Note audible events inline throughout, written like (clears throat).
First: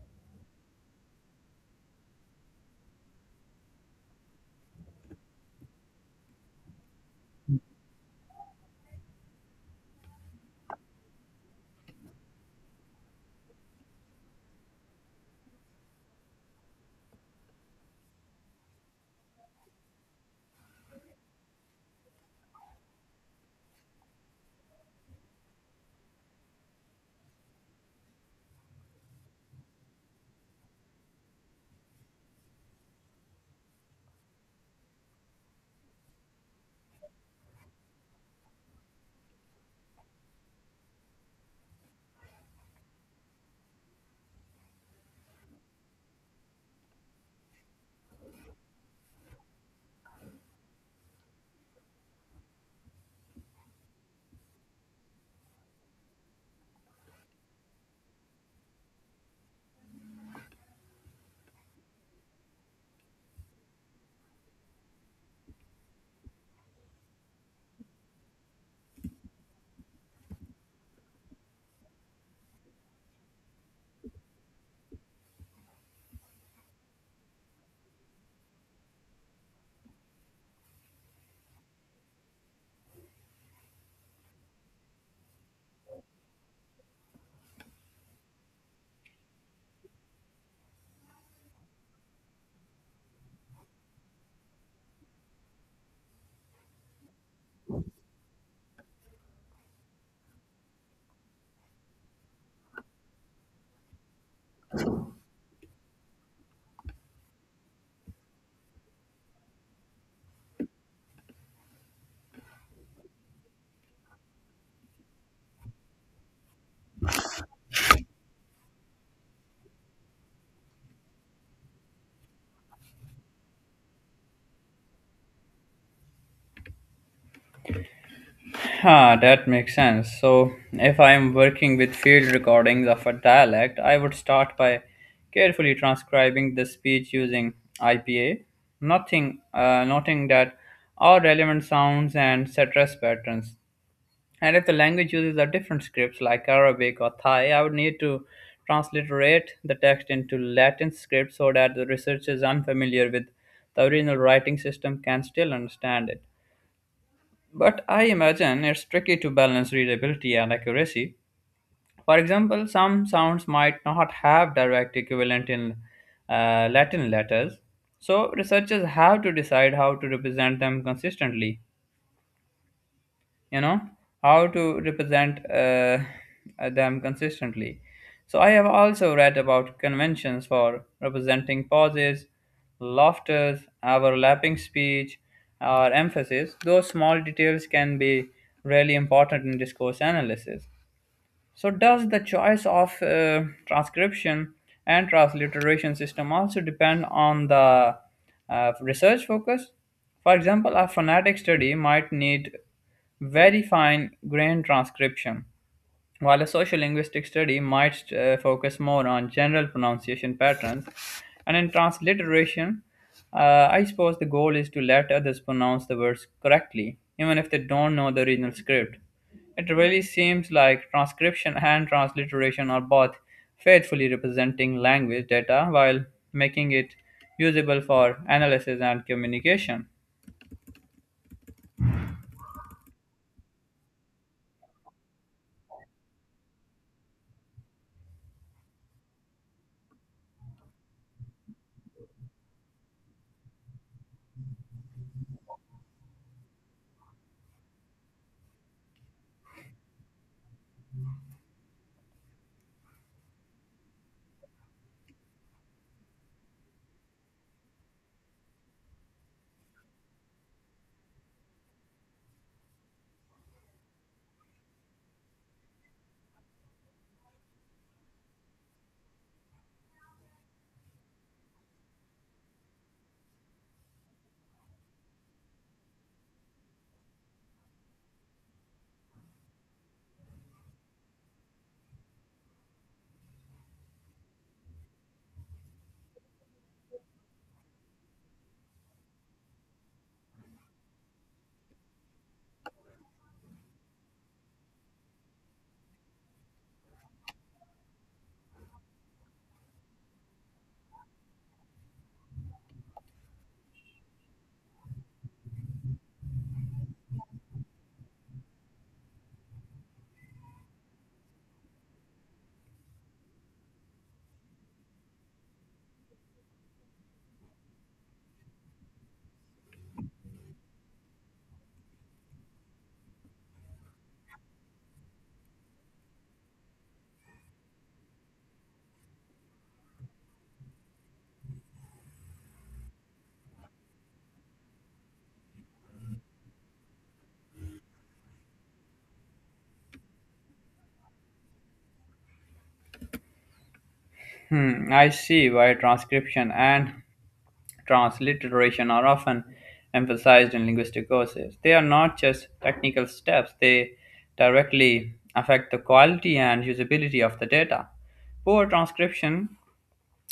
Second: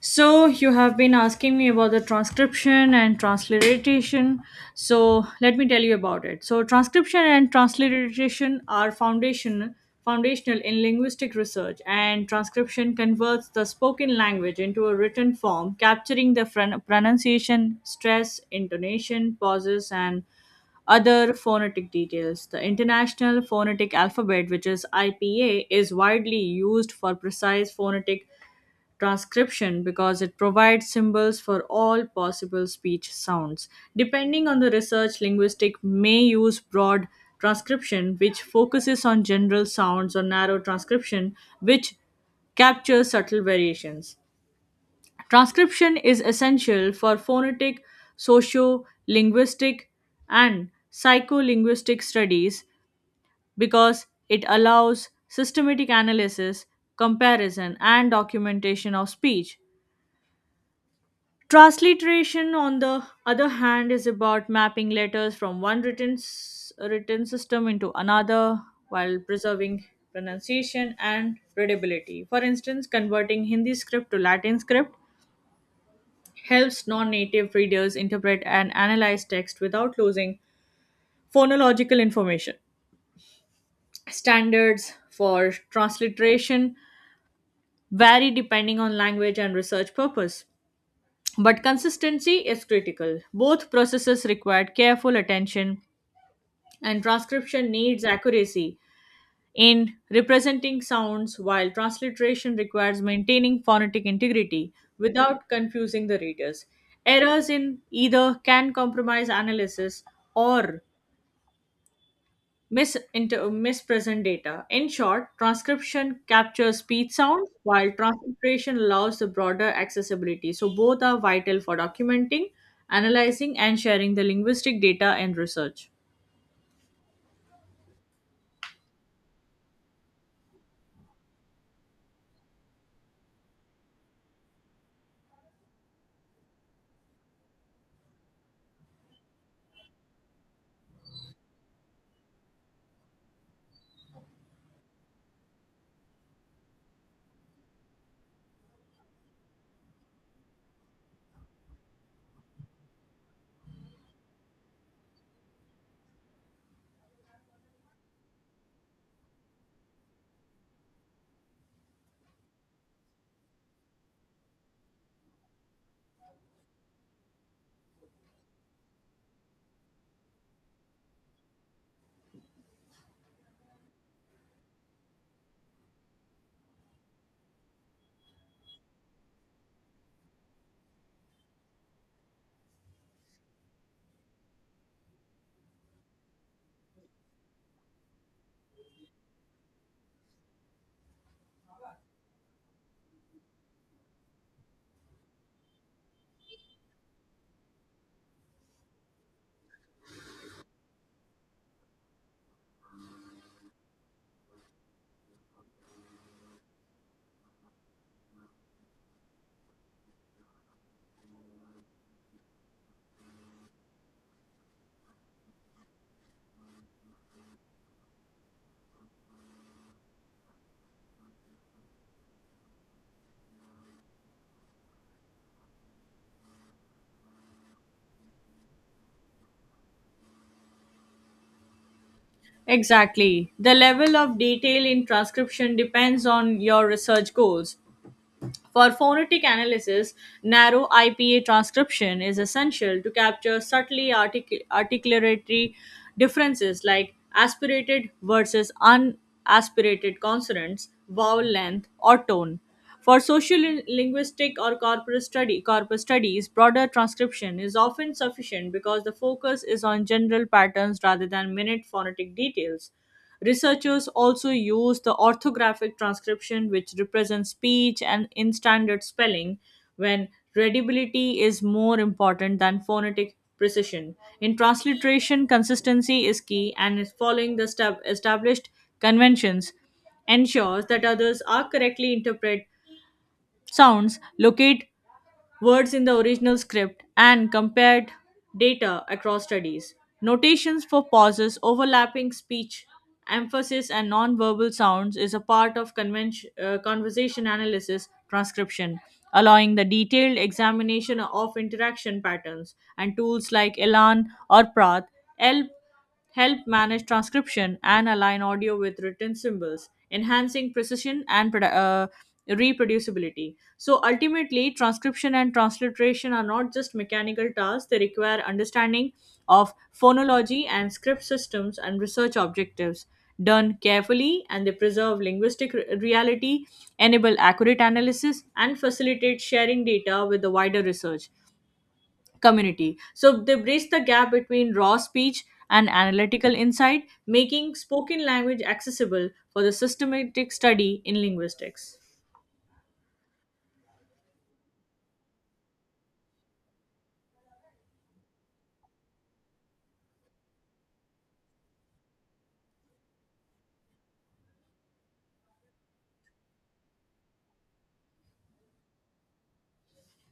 So, you have been asking me about the transcription and transliteration. So, let me tell you about it. So, transcription and transliteration are foundational in linguistic research, and transcription converts the spoken language into a written form, capturing the pronunciation, stress, intonation, pauses, and other phonetic details. The International Phonetic Alphabet, which is IPA, is widely used for precise phonetic transcription because it provides symbols for all possible speech sounds. Depending on the research, linguistics may use broad transcription, which focuses on general sounds, or narrow transcription, which captures subtle variations. Transcription is essential for phonetic, socio linguistic, and psycholinguistic studies because it allows systematic analysis, comparison, and documentation of speech. Transliteration, on the other hand, is about mapping letters from one written system into another while preserving pronunciation and readability. For instance, converting Hindi script to Latin script helps non native readers interpret and analyze text without losing phonological information. Standards for transliteration vary depending on language and research purpose. But consistency is critical. Both processes required careful attention, and transcription needs accuracy in representing sounds, while transliteration requires maintaining phonetic integrity without confusing the readers. Errors in either can compromise analysis or mispresent data. In short, transcription captures speech sounds while transcription allows the broader accessibility. So both are vital for documenting, analyzing and sharing the linguistic data in research. Ah, that makes sense. So, if I am working with field recordings of a dialect, I would start by carefully transcribing the speech using IPA, nothing, noting that all relevant sounds and stress patterns. And if the language uses a different script like Arabic or Thai, I would need to transliterate the text into Latin script so that the researcher unfamiliar with the original writing system can still understand it. But I imagine it's tricky to balance readability and accuracy. For example, some sounds might not have direct equivalent in Latin letters, so researchers have to decide how to represent them consistently you know how to represent them consistently. So I have also read about conventions for representing pauses, laughters, overlapping speech, or emphasis. Those small details can be really important in discourse analysis. So, does the choice of transcription and transliteration system also depend on the research focus? For example, a phonetic study might need very fine grained transcription, while a social linguistic study might focus more on general pronunciation patterns. And in transliteration, I suppose the goal is to let others pronounce the words correctly, even if they don't know the original script. It really seems like transcription and transliteration are both faithfully representing language data while making it usable for analysis and communication. Exactly. The level of detail in transcription depends on your research goals. For phonetic analysis, narrow IPA transcription is essential to capture articulatory differences like aspirated versus unaspirated consonants, vowel length, or tone. For social linguistic or corpus studies, broader transcription is often sufficient because the focus is on general patterns rather than minute phonetic details. Researchers also use the orthographic transcription, which represents speech and in standard spelling, when readability is more important than phonetic precision. In transliteration, consistency is key, and is following the established conventions ensures that others are correctly interpret sounds, locate words in the original script, and compared data across studies. Notations for pauses, overlapping speech, emphasis, and nonverbal sounds is a part of conversation analysis transcription, allowing the detailed examination of interaction patterns. And tools like Elan or Prath help help manage transcription and align audio with written symbols, enhancing precision and reproducibility. So ultimately, transcription and transliteration are not just mechanical tasks, they require understanding of phonology and script systems and research objectives. Done carefully, and they preserve linguistic reality, enable accurate analysis, and facilitate sharing data with the wider research community. So they bridge the gap between raw speech and analytical insight, making spoken language accessible for the systematic study in linguistics. Hmm, I see why transcription and transliteration are often emphasized in linguistic courses. They are not just technical steps, they directly affect the quality and usability of the data. Poor transcription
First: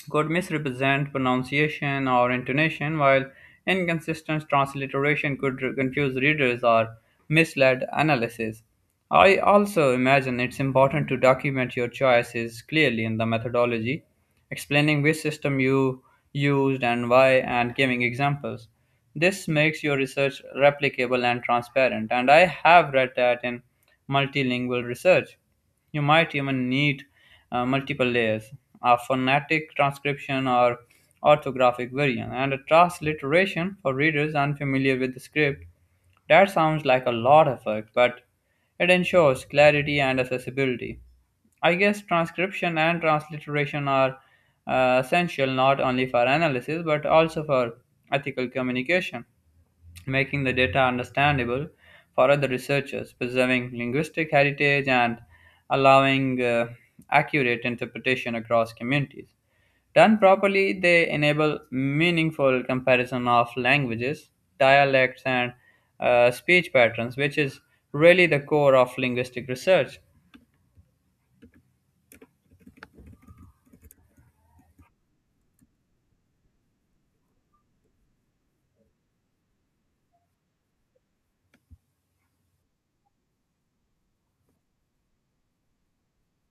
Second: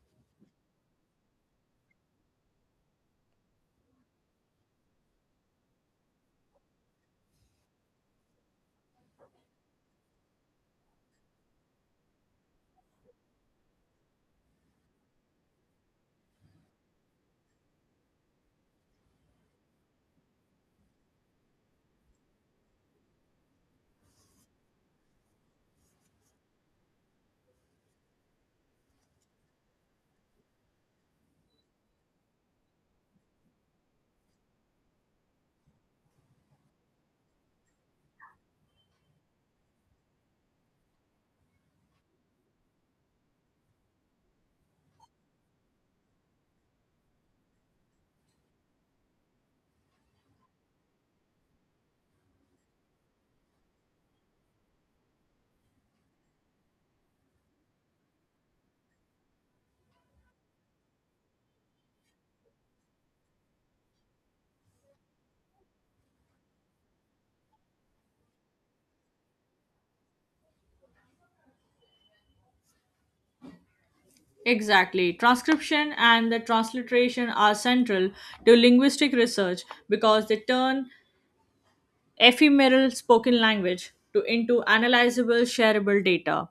could misrepresent pronunciation or intonation, while inconsistent transliteration could confuse readers or mislead analysis. I also imagine it's important to document your choices clearly in the methodology, explaining which system you used and why, and giving examples. This makes your research replicable and transparent, and I have read that in multilingual research you might even need multiple layers, a phonetic transcription or orthographic variant, and a transliteration for readers unfamiliar with the script. That sounds like a lot of work, but it ensures clarity and accessibility. I guess transcription and transliteration are essential not only for analysis but also for ethical communication, making the data understandable for other researchers, preserving linguistic heritage, and allowing accurate interpretation across communities. Done properly, they enable meaningful comparison of languages, dialects, and speech patterns, which is really the core of linguistic research. Exactly. Transcription and the transliteration are central to linguistic research because they turn ephemeral spoken language to into analyzable shareable data.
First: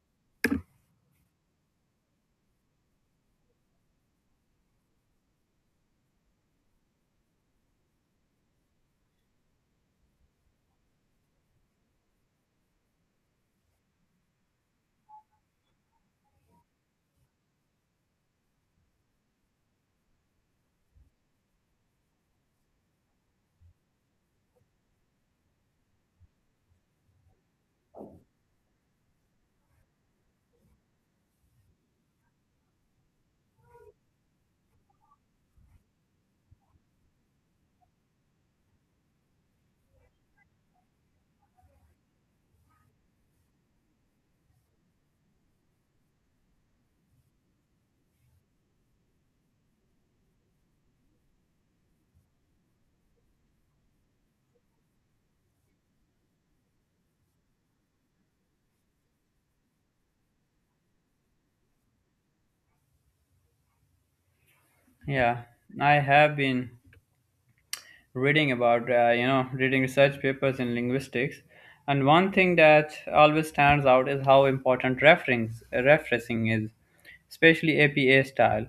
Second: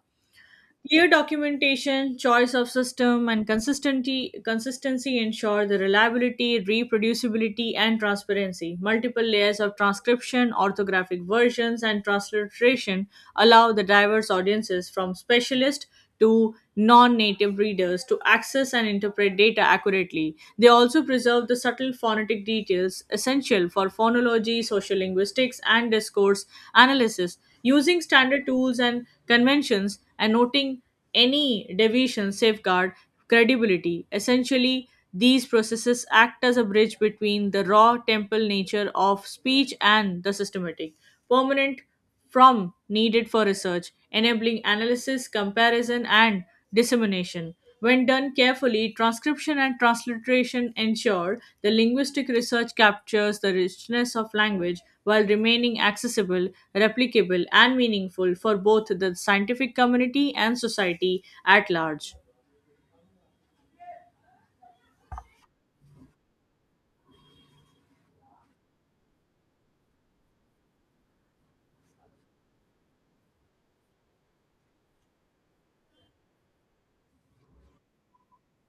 Clear documentation, choice of system, and consistency ensure the reliability, reproducibility, and transparency. Multiple layers of transcription, orthographic versions, and transliteration allow the diverse audiences from specialists to non-native readers to access and interpret data accurately. They also preserve the subtle phonetic details essential for phonology, sociolinguistics, and discourse analysis. Using standard tools and conventions, and noting any deviation safeguard credibility. Essentially, these processes act as a bridge between the raw temple nature of speech and the systematic, permanent from needed for research, enabling analysis, comparison, and dissemination. When done carefully, transcription and transliteration ensure the linguistic research captures the richness of language while remaining accessible, replicable, and meaningful for both the scientific community and society at large. Yeah, I have been reading about, reading research papers in linguistics, and one thing that always stands out is how important reference referencing is, especially APA style.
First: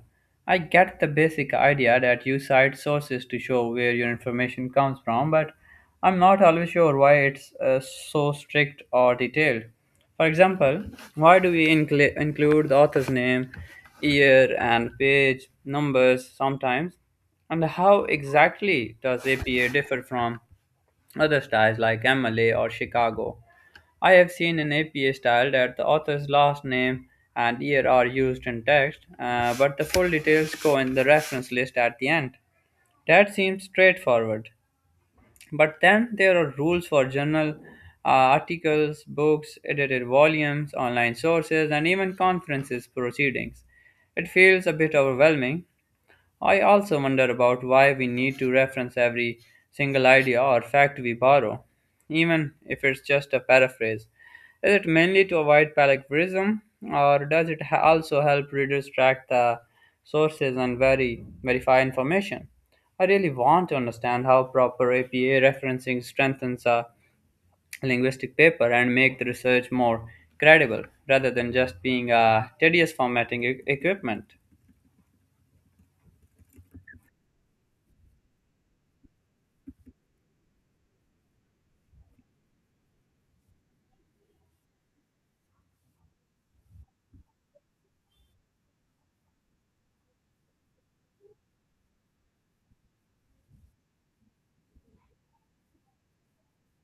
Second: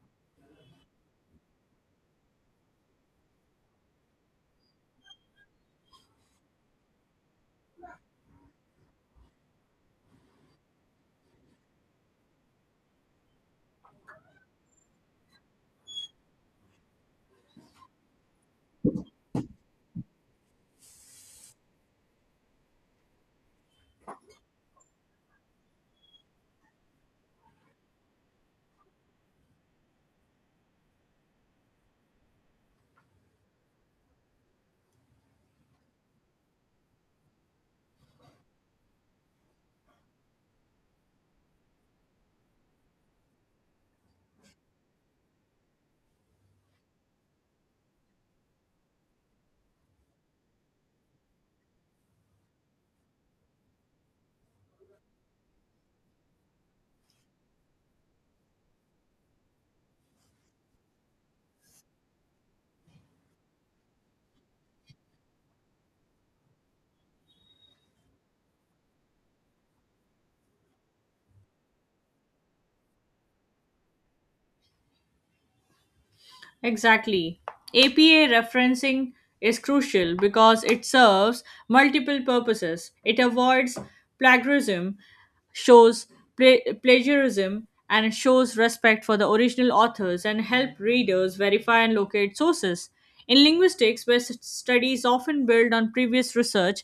I get the basic idea that you cite sources to show where your information comes from, but I'm not always sure why it's so strict or detailed. For example, why do we include the author's name, year, and page numbers sometimes, and how exactly does APA differ from other styles like MLA or Chicago? I have seen an APA style that the author's last name and year are used in text, but the full details go in the reference list at the end. That seems straightforward. But then there are rules for journal articles, books, edited volumes, online sources, and even conferences proceedings. It feels a bit overwhelming. I also wonder about why we need to reference every single idea or fact we borrow, even if it's just a paraphrase. Is it mainly to avoid plagiarism, or does it also help readers track the sources and verify information? I really want to understand how proper APA referencing strengthens a linguistic paper and make the research more credible rather than just being a tedious formatting equipment. Exactly. APA referencing is crucial because it serves multiple purposes. It avoids plagiarism, shows plagiarism, and it shows respect for the original authors and help readers verify and locate sources. In linguistics, where studies often build on previous research,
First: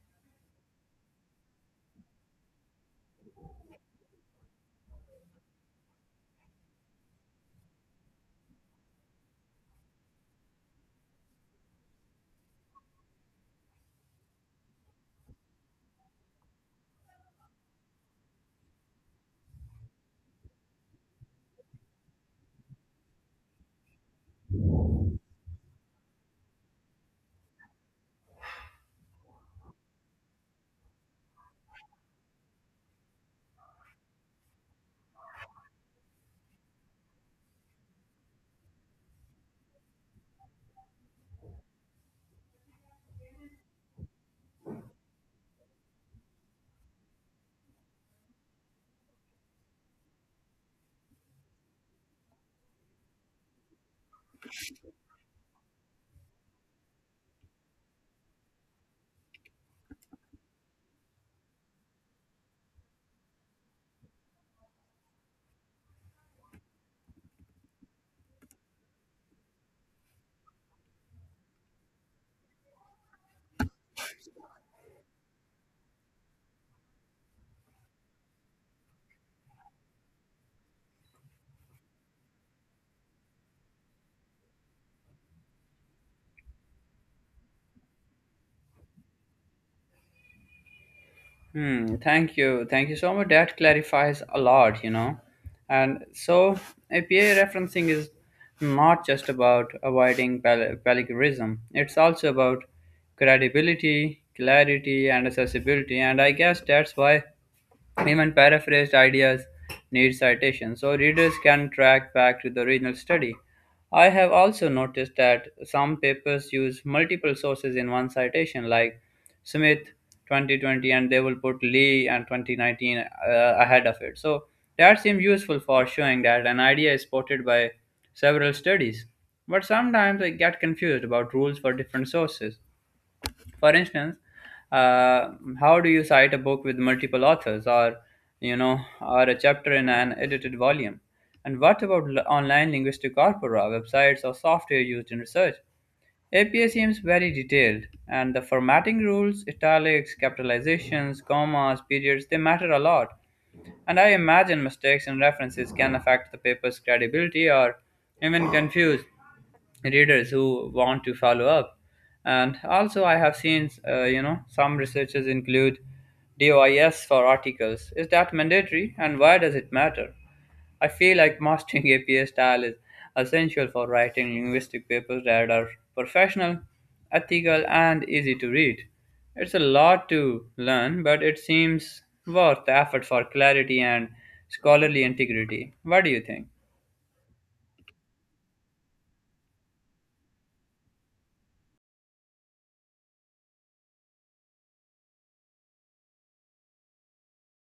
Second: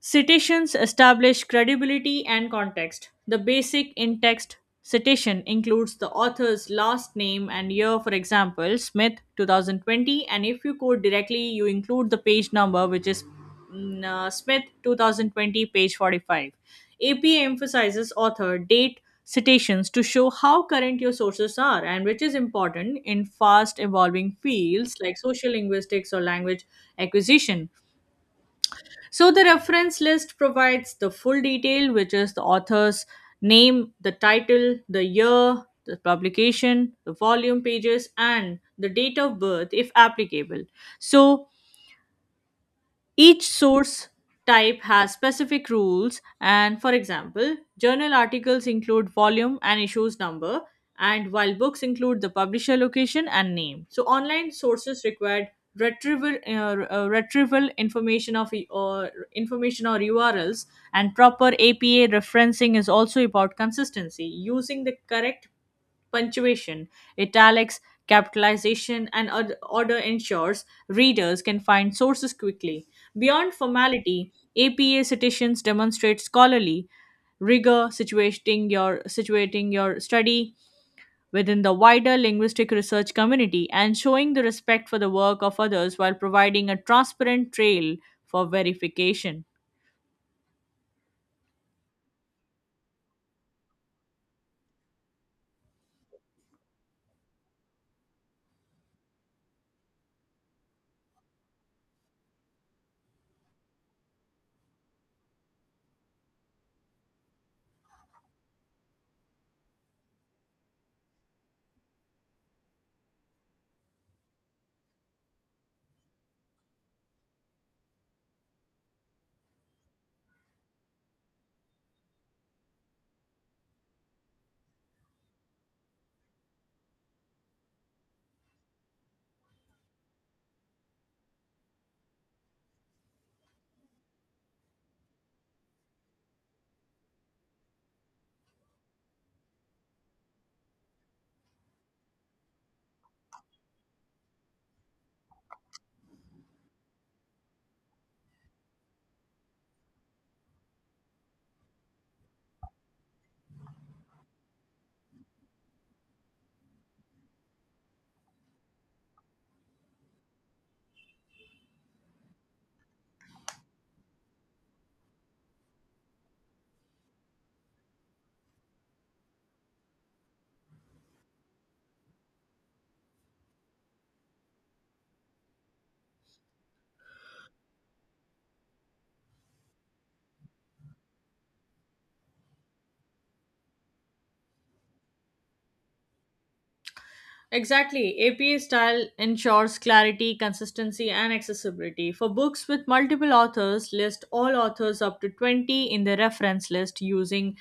citations establish credibility and context. The basic in text citation includes the author's last name and year, for example, Smith 2020, and if you quote directly, you include the page number, which is Smith 2020, page 45. APA emphasizes author, date, citations to show how current your sources are, and which is important in fast evolving fields like social linguistics or language acquisition. So the reference list provides the full detail, which is the author's name, the title, the year, the publication, the volume pages, and the date of birth if applicable. So each source type has specific rules, and for example, journal articles include volume and issues number, and while books include the publisher location and name. So, online sources required retrieval information of or information or URLs, and proper APA referencing is also about consistency, using the correct punctuation, italics, capitalization, and order ensures readers can find sources quickly. Beyond formality, APA citations demonstrate scholarly rigor, situating your study within the wider linguistic research community and showing the respect for the work of others while providing a transparent trail for verification. Hmm, thank you. Thank you so much. That clarifies a lot, you know. And so, APA referencing is not just about avoiding plagiarism, it's also about credibility, clarity, and accessibility. And I guess that's why even paraphrased ideas need citation, so readers can track back to the original study. I have also noticed that some papers use multiple sources in one citation, like Smith 2020, and they will put Lee and 2019 ahead of it. So that seems useful for showing that an idea is supported by several studies. But sometimes I get confused about rules for different sources. For instance, uh, how do you cite a book with multiple authors, or, you know, or a chapter in an edited volume? And what about online linguistic corpora, websites, or software used in research? APA seems very detailed, and the formatting rules, italics, capitalizations, commas, periods, they matter a lot, and I imagine mistakes in references can affect the paper's credibility or even confuse readers who want to follow up. And also, I have seen, you know, some researchers include DOIS for articles. Is that mandatory, and why does it matter? I feel like mastering (laughs) APA style is essential for writing linguistic papers that are professional, ethical, and easy to read. It's a lot to learn, but it seems worth the effort for clarity and scholarly integrity. What do you think? Exactly. APA style ensures clarity, consistency, and accessibility. For books with multiple authors, list all authors up to 20 in the reference list using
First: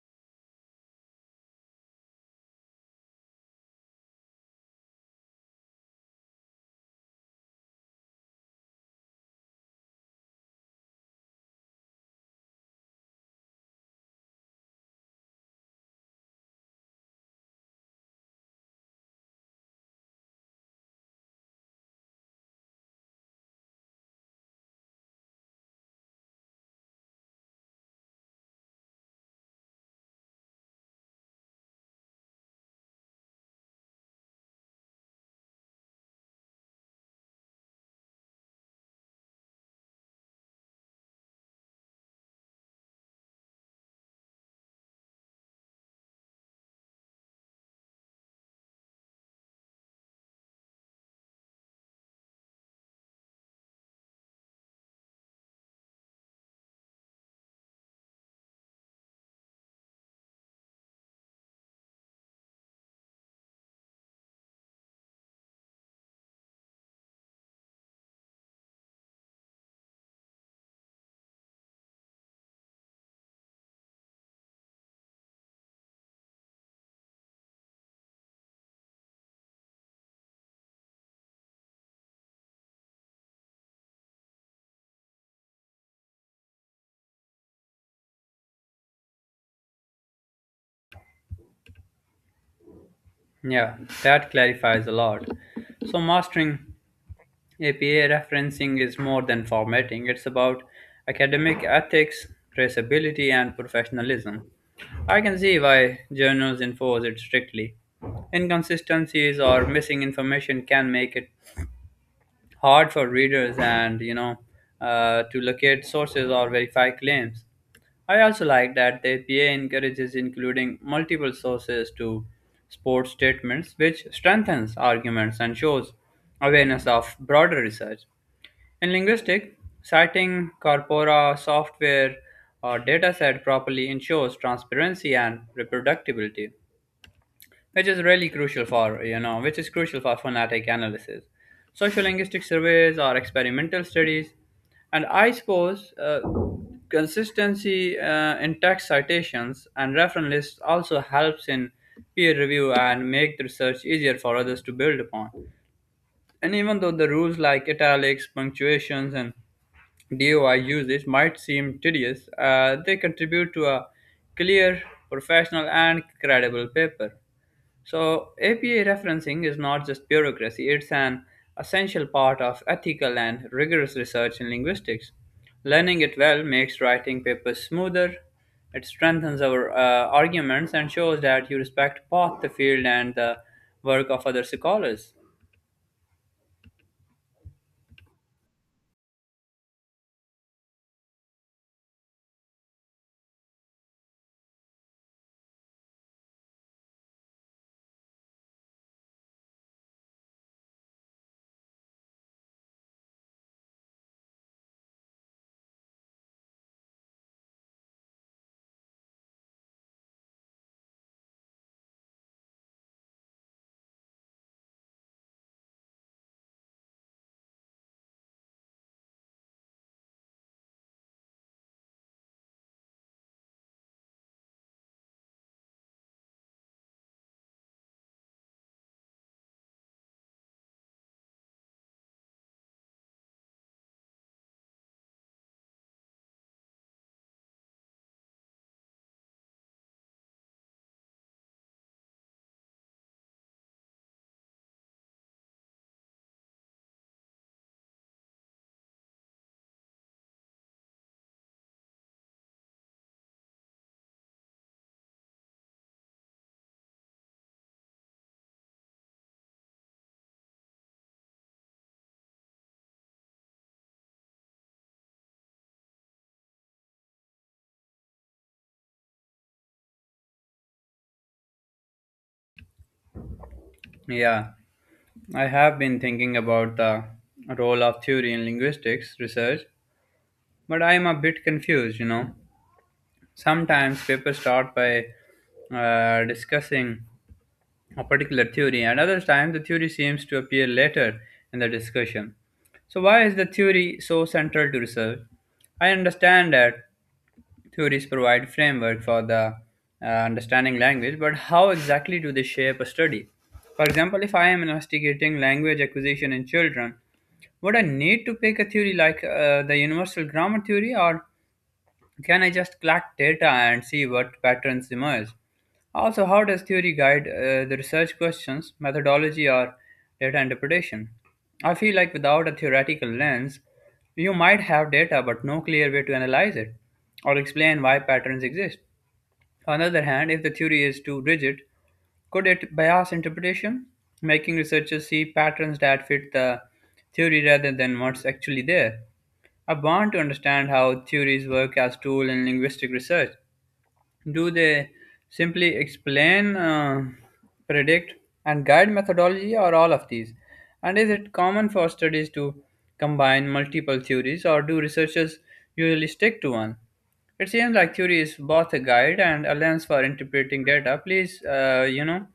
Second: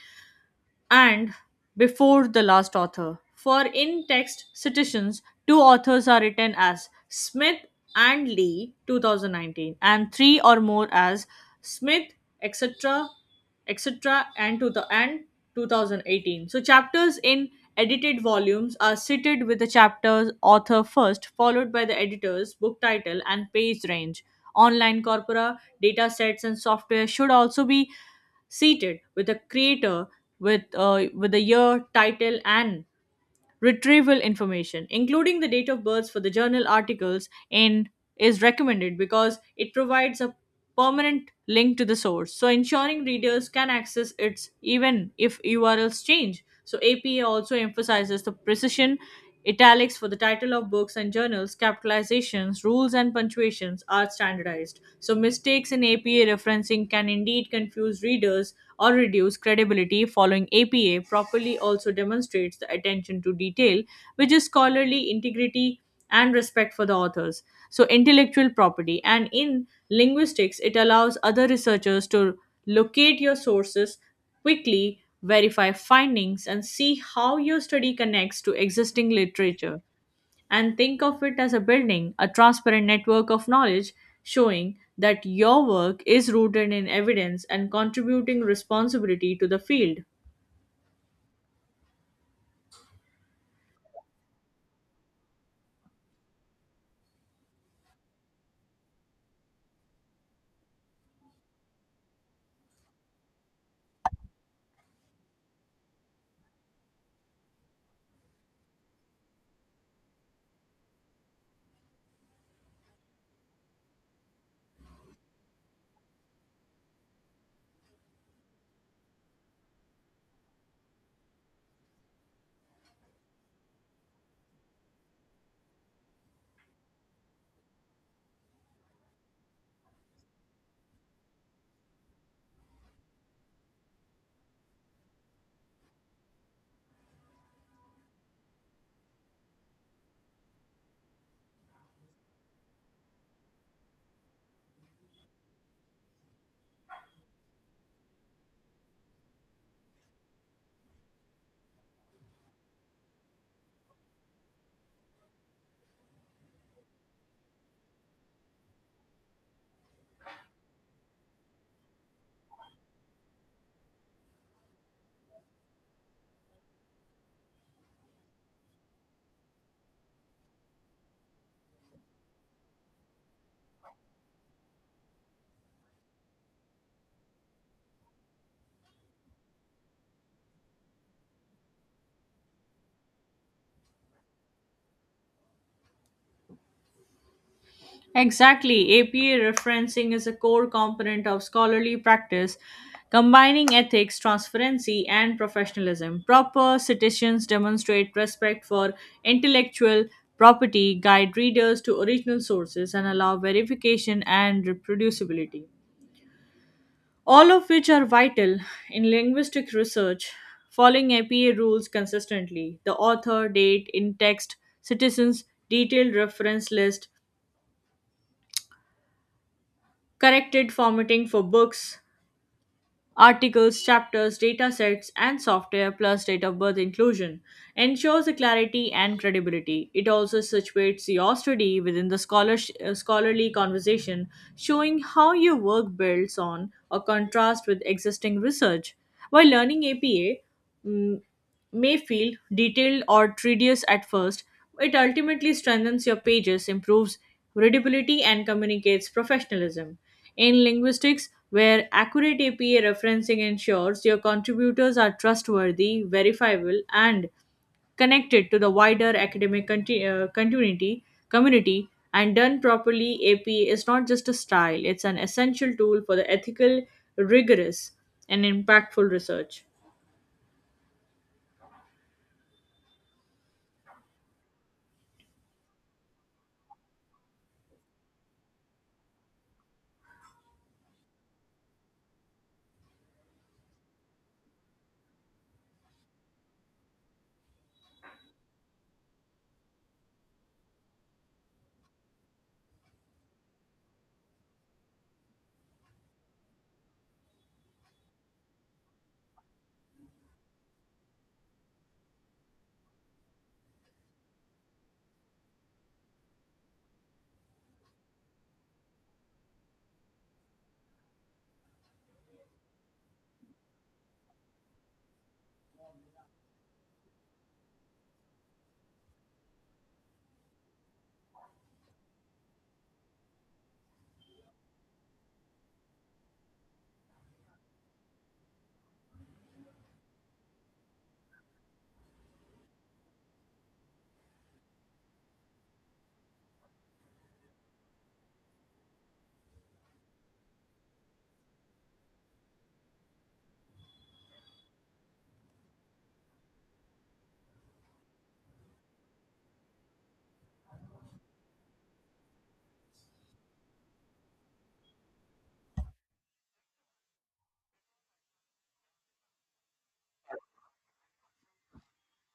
and before the last author. For in text citations, two authors are written as Smith and Lee 2019, and three or more as Smith, etc., etc., and to the and 2018. So chapters in edited volumes are cited with the chapter's author first, followed by the editor's book title and page range. Online corpora, data sets, and software should also be seated with a creator with the year, title, and retrieval information, including the date of birth for the journal articles, and is recommended because it provides a permanent link to the source, so ensuring readers can access it even if URLs change. So APA also emphasizes the precision italics for the title of books and journals, capitalizations, rules, and punctuations are standardized. So mistakes in APA referencing can indeed confuse readers or reduce credibility following APA properly also demonstrates the attention to detail, which is scholarly integrity and respect for the authors. So, intellectual property, and in linguistics, it allows other researchers to locate your sources quickly, verify findings, and see how your study connects to existing literature and think of it as a building, a transparent network of knowledge showing that your work is rooted in evidence and contributing responsibility to the field. Yeah, that clarifies a lot. So, mastering APA referencing is more than formatting, it's about academic ethics, traceability, and professionalism. I can see why journals enforce it strictly. Inconsistencies or missing information can make it hard for readers, and, to locate sources or verify claims. I also like that the APA encourages including multiple sources to support statements, which strengthens arguments and shows awareness of broader research. In linguistics, citing corpora, software, or dataset properly ensures transparency and reproducibility, which is really crucial for you know which is crucial for phonetic analysis, social linguistic surveys, or experimental studies. And I suppose consistency in text citations and reference lists also helps in peer review and make the research easier for others to build upon. And even though the rules like italics, punctuations, and doi usage might seem tedious, they contribute to a clear, professional, and credible paper. So, APA referencing is not just bureaucracy, it's an essential part of ethical and rigorous research in linguistics. Learning it well makes writing papers smoother, it strengthens our arguments, and shows that you respect both the field and the work of other scholars. Exactly, APA referencing is a core component of scholarly practice, combining ethics, transparency, and professionalism. Proper citations demonstrate respect for intellectual property, guide readers to original sources, and allow verification and reproducibility, all of which are vital in linguistic research. Following APA rules consistently, the author, date, in text, citizens, detailed reference list, corrected formatting for books, articles, chapters, data sets, and software plus date of birth inclusion ensures the clarity and credibility. It also situates your study within the scholarly conversation, showing how your work builds on or contrasts with existing research. While learning APA mm, may feel detailed or tedious at first, it ultimately strengthens your pages, improves readability, and communicates professionalism. In linguistics, where accurate APA referencing ensures your contributors are trustworthy, verifiable, and connected to the wider academic community, and done properly, APA is not just a style, it's an essential tool for the ethical, rigorous, and impactful research. Yeah, I have been thinking about the role of theory in linguistics research, but I am a bit confused, you know. Sometimes papers start by discussing a particular theory, and other times the theory seems to appear later in the discussion. So, why is the theory so central to research? I understand that theories provide framework for the understanding language, but how exactly do they shape a study? For example, if I am investigating language acquisition in children, would I need to pick a theory like the universal grammar theory, or can I just collect data and see what patterns emerge? Also, how does theory guide the research questions, methodology, or data interpretation? I feel like without a theoretical lens, you might have data but no clear way to analyze it or explain why patterns exist. On the other hand, if the theory is too rigid, could it bias interpretation, making researchers see patterns that fit the theory rather than what's actually there? I want to understand how theories work as tool in linguistic research. Do they simply explain, predict, and guide methodology, or all of these? And is it common for studies to combine multiple theories, or do researchers usually stick to one? It seems like theory is both a guide and a lens for interpreting data. Please, uh, you know,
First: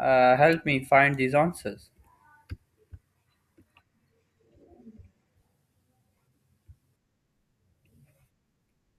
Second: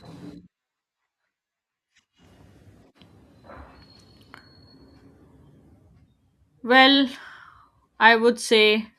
uh, help me find these answers. Well, I would say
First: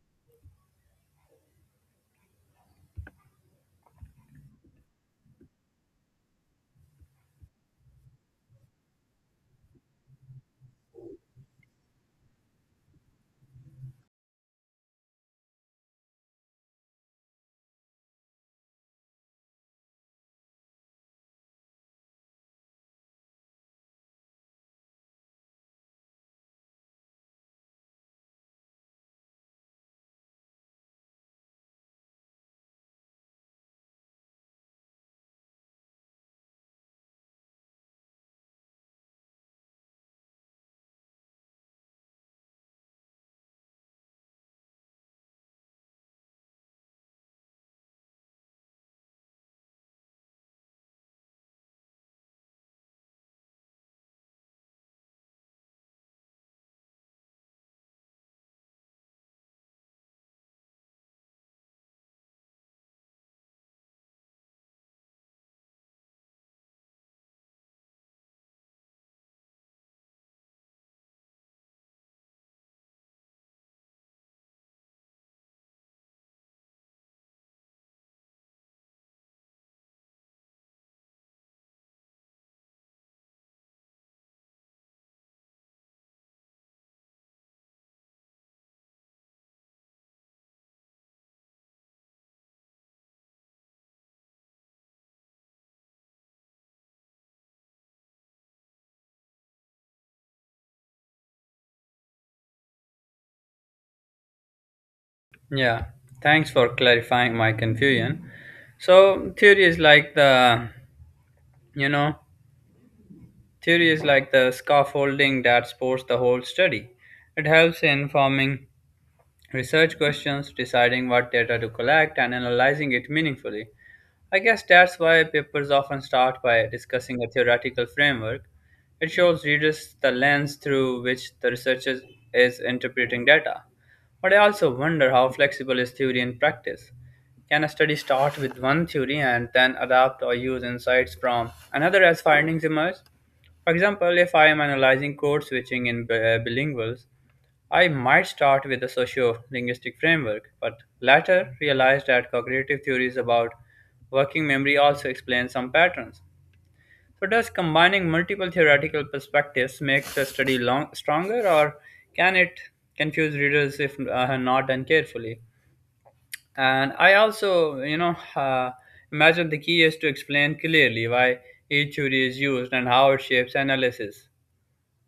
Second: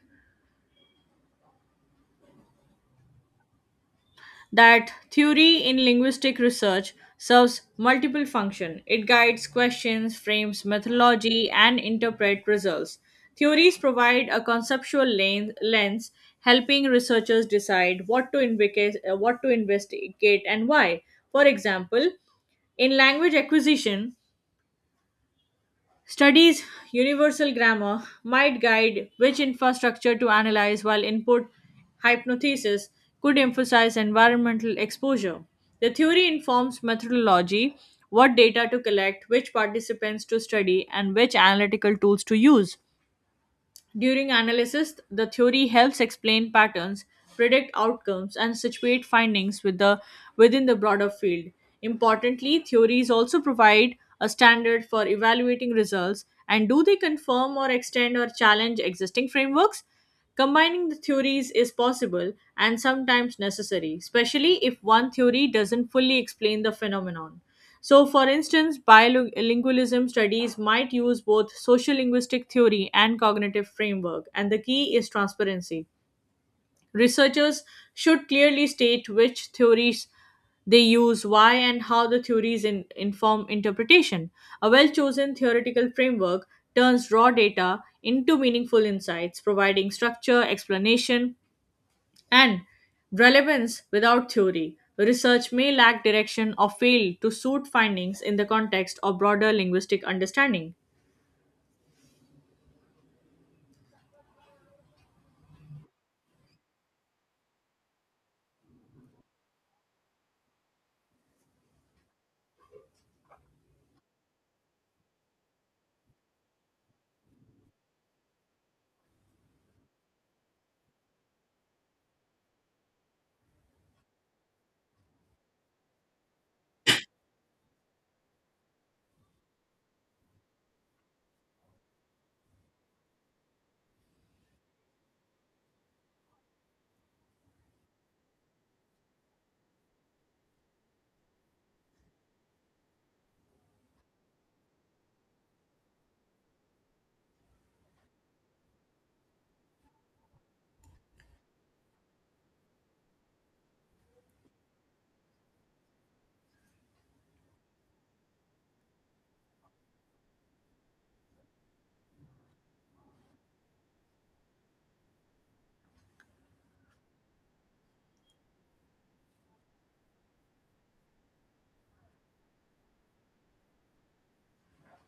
that theory in linguistic research serves multiple functions. It guides questions, frames methodology, and interpret results. Theories provide a conceptual lens, helping researchers decide what to investigate and why. For example, in language acquisition, studies universal grammar might guide which infrastructure to analyze, while input hypothesis could emphasize environmental exposure. The theory informs methodology, what data to collect, which participants to study, and which analytical tools to use. During analysis, the theory helps explain patterns, predict outcomes, and situate findings within the broader field. Importantly, theories also provide a standard for evaluating results and do they confirm or extend or challenge existing frameworks? Combining the theories is possible and sometimes necessary, especially if one theory doesn't fully explain the phenomenon. So, for instance, bilingualism studies might use both social linguistic theory and cognitive framework, and the key is transparency. Researchers should clearly state which theories they use, why, and how the theories inform interpretation. A well chosen theoretical framework turns raw data into meaningful insights, providing structure, explanation, and relevance without theory. Research may lack direction or fail to suit findings in the context of broader linguistic understanding. Yeah, thanks for clarifying my confusion. So you know, theory is like the scaffolding that supports the whole study. It helps in forming research questions, deciding what data to collect, and analyzing it meaningfully. I guess that's why papers often start by discussing a theoretical framework. It shows readers the lens through which the researcher is interpreting data. But I also wonder how flexible is theory in practice. Can a study start with one theory and then adapt or use insights from another as findings emerge? For example, if I am analyzing code switching in bilinguals, I might start with the socio linguistic framework, but later realized that cognitive theories about working memory also explain some patterns. So, does combining multiple theoretical perspectives make the study stronger, or can it confuse readers if not done carefully? And I also, imagine the key is to explain clearly why each theory is used and how it shapes analysis.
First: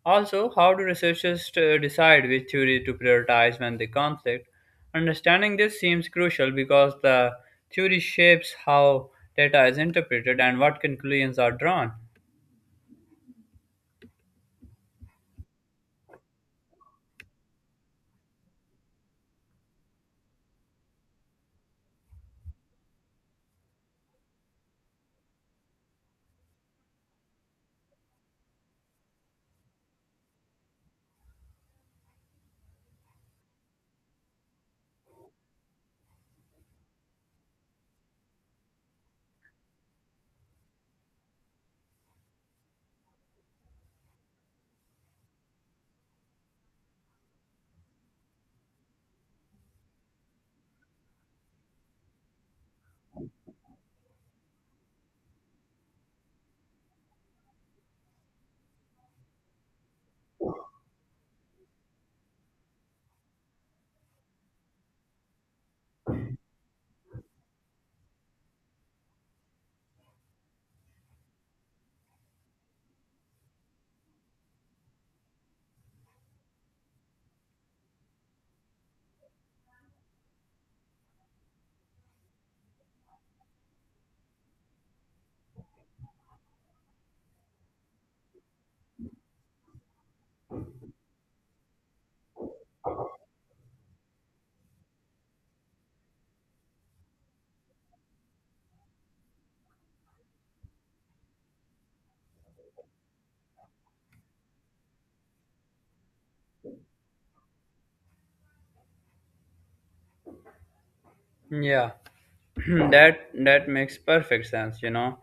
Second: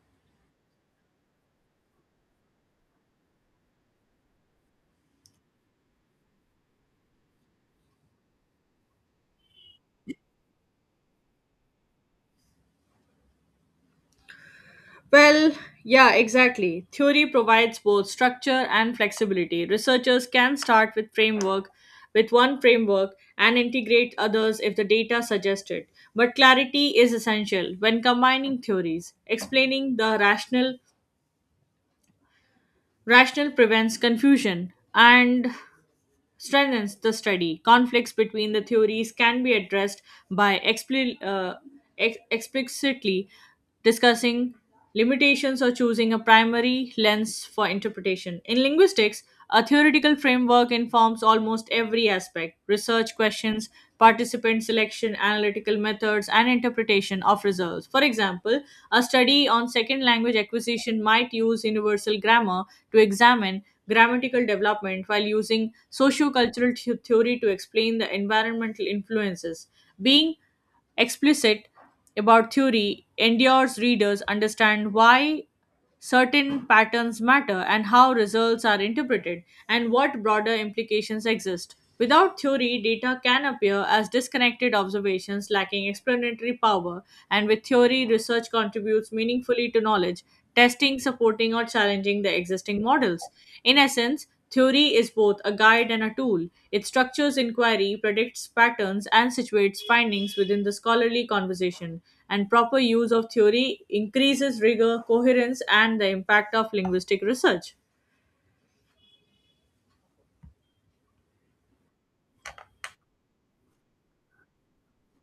Also, how do researchers decide which theory to prioritize when they conflict? Understanding this seems crucial because the theory shapes how data is interpreted and what conclusions are drawn. Well, yeah, exactly. Theory provides both structure and flexibility. Researchers can start with one framework and integrate others if the data suggests it. But clarity is essential when combining theories. Explaining the rational prevents confusion and strengthens the study. Conflicts between the theories can be addressed by explicitly discussing limitations or choosing a primary lens for interpretation. In linguistics, a theoretical framework informs almost every aspect research questions, participant selection, analytical methods, and interpretation of results. For example, a study on second language acquisition might use universal grammar to examine grammatical development while using sociocultural theory to explain the environmental influences. Being explicit about theory endures readers understand why certain patterns matter and how results are interpreted and what broader implications exist. Without theory, data can appear as disconnected observations lacking explanatory power, and with theory, research contributes meaningfully to knowledge, testing, supporting, or challenging the existing models. In essence, theory is both a guide and a tool. It structures inquiry, predicts patterns, and situates findings within the scholarly conversation. And proper use of theory increases rigor, coherence, and the impact of linguistic research. Yeah, (clears throat) that makes perfect sense, you know.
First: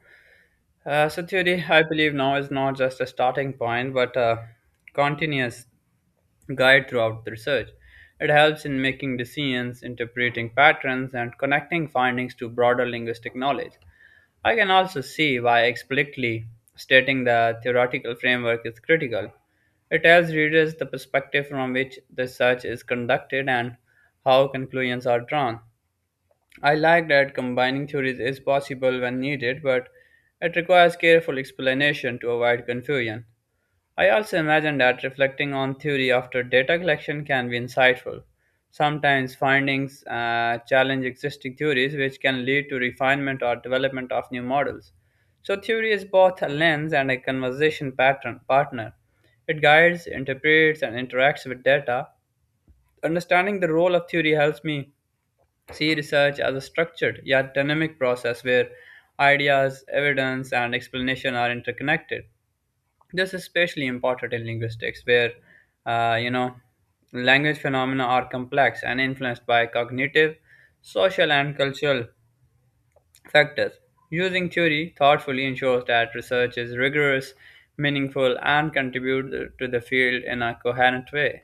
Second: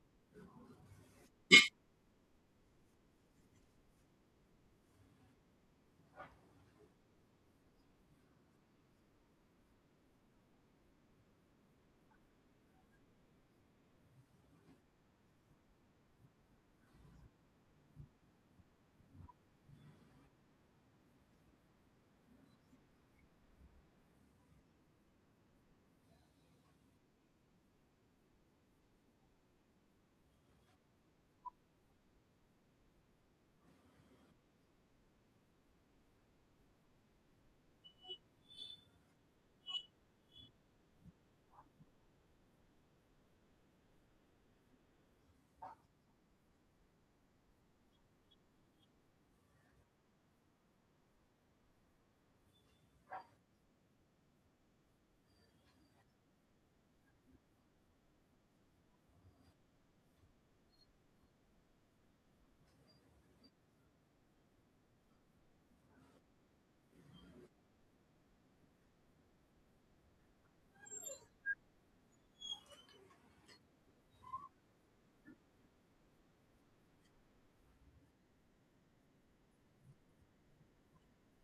So theory, I believe now, is not just a starting point, but a continuous guide throughout the research. It helps in making decisions, interpreting patterns, and connecting findings to broader linguistic knowledge. I can also see why explicitly stating the theoretical framework is critical. It tells readers the perspective from which the research is conducted and how conclusions are drawn. I like that combining theories is possible when needed, but it requires careful explanation to avoid confusion. I also imagine that reflecting on theory after data collection can be insightful. Sometimes findings challenge existing theories, which can lead to refinement or development of new models. So, theory is both a lens and a conversation pattern partner. It guides, interprets, and interacts with data. Understanding the role of theory helps me see research as a structured yet dynamic process where ideas, evidence, and explanation are interconnected. This is especially important in linguistics, where uh, you know language phenomena are complex and influenced by cognitive, social, and cultural factors. Using theory thoughtfully ensures that research is rigorous, meaningful, and contributes to the field in a coherent way.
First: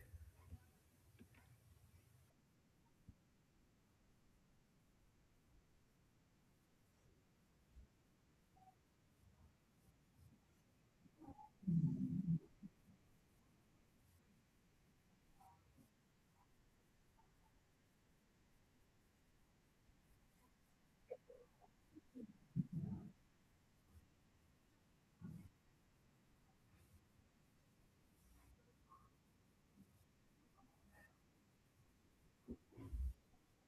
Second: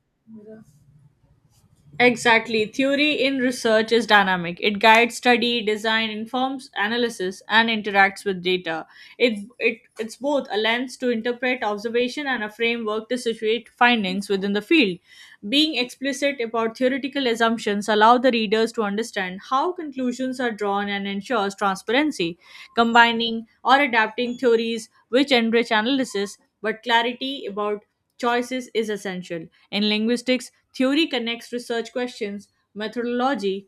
Exactly. Theory in research is dynamic. It guides study, design, informs analysis, and interacts with data. It's both a lens to interpret observation and a framework to situate findings within the field. Being explicit about theoretical assumptions allow the readers to understand how conclusions are drawn and ensures transparency. Combining or adapting theories which enrich analysis, but clarity about choices is essential. In linguistics, theory connects research questions, methodology,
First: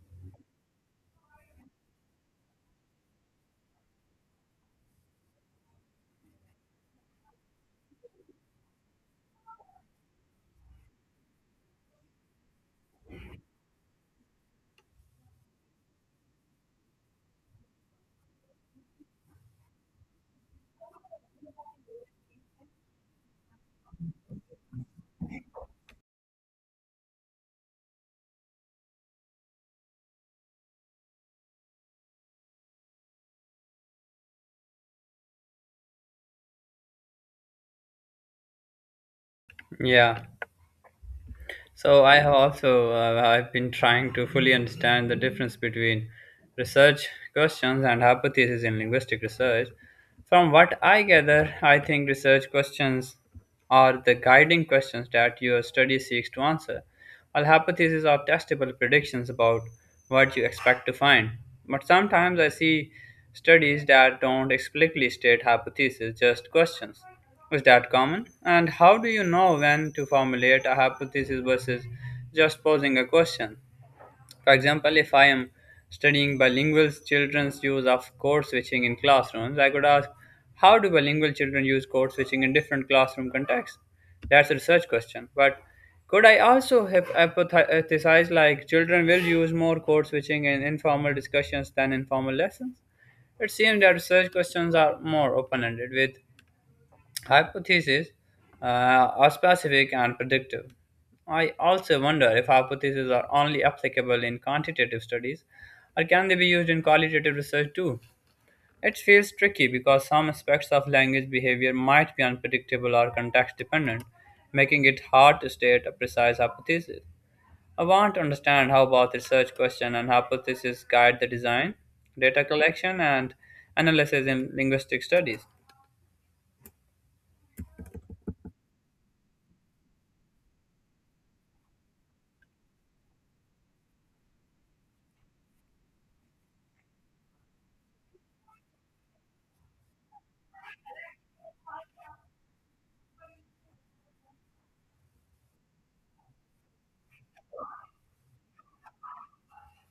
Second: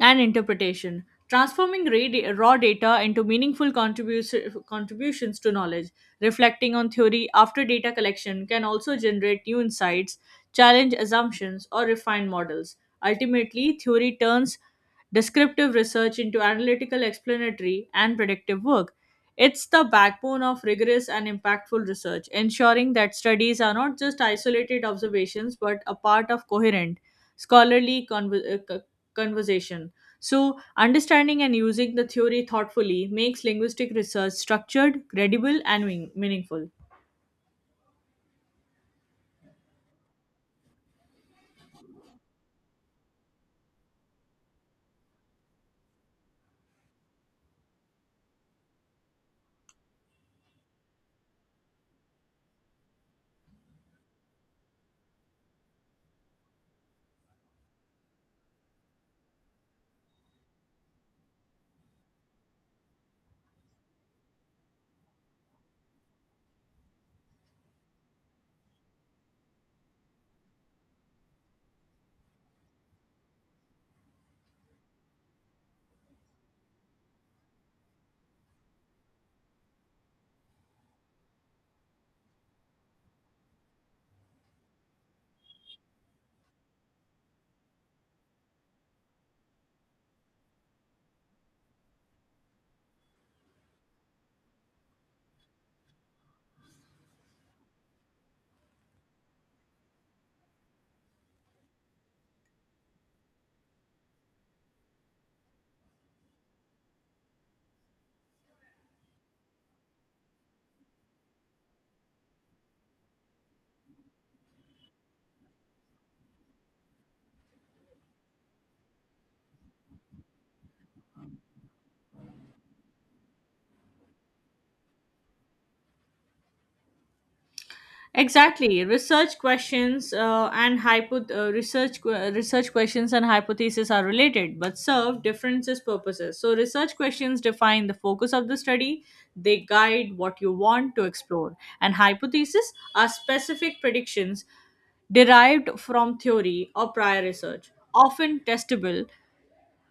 and interpretation, transforming raw data into meaningful contributions to knowledge. Reflecting on theory after data collection can also generate new insights, challenge assumptions, or refine models. Ultimately, theory turns descriptive research into analytical, explanatory, and predictive work. It's the backbone of rigorous and impactful research, ensuring that studies are not just isolated observations but a part of coherent, scholarly conversation. So, understanding and using the theory thoughtfully makes linguistic research structured, credible, and meaningful. Yeah. So I have also I've been trying to fully understand the difference between research questions and hypotheses in linguistic research. From what I gather, I think research questions are the guiding questions that your study seeks to answer, all hypotheses are testable predictions about what you expect to find. But sometimes I see studies that don't explicitly state hypotheses, just questions. Is that common? And how do you know when to formulate a hypothesis versus just posing a question? For example, if I am studying bilingual children's use of code switching in classrooms, I could ask, how do bilingual children use code switching in different classroom contexts? That's a research question. But could I also hypothesize like children will use more code switching in informal discussions than in formal lessons? It seems that research questions are more open ended, with hypotheses are specific and predictive. I also wonder if hypotheses are only applicable in quantitative studies or can they be used in qualitative research too? It feels tricky because some aspects of language behavior might be unpredictable or context dependent, making it hard to state a precise hypothesis. I want to understand how both research question and hypothesis guide the design, data collection, and analysis in linguistic studies. Exactly, research questions and hypotheses are related, but serve different purposes. So, research questions define the focus of the study. They guide what you want to explore, and hypotheses are specific predictions derived from theory or prior research, often testable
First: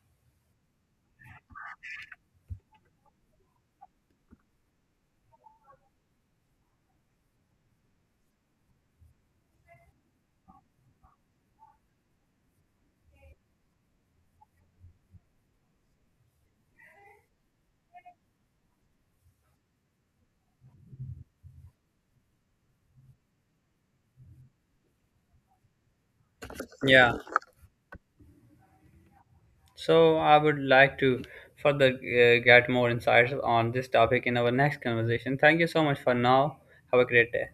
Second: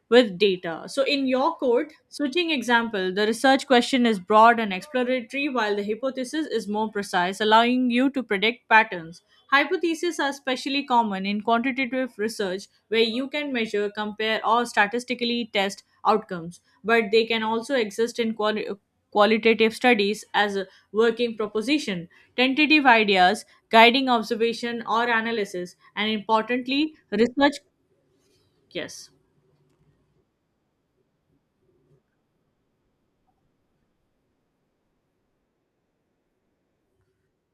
with data. So in your code switching example, the research question is broad and exploratory while the hypothesis is more precise, allowing you to predict patterns. Hypotheses are especially common in quantitative research where you can measure, compare or statistically test outcomes, but they can also exist in qualitative studies as a working proposition, tentative ideas, guiding observation or analysis, and importantly, Yeah, research yes. so I would like to further get more insights on this topic in our next conversation. Thank you so much for now. Have a great day.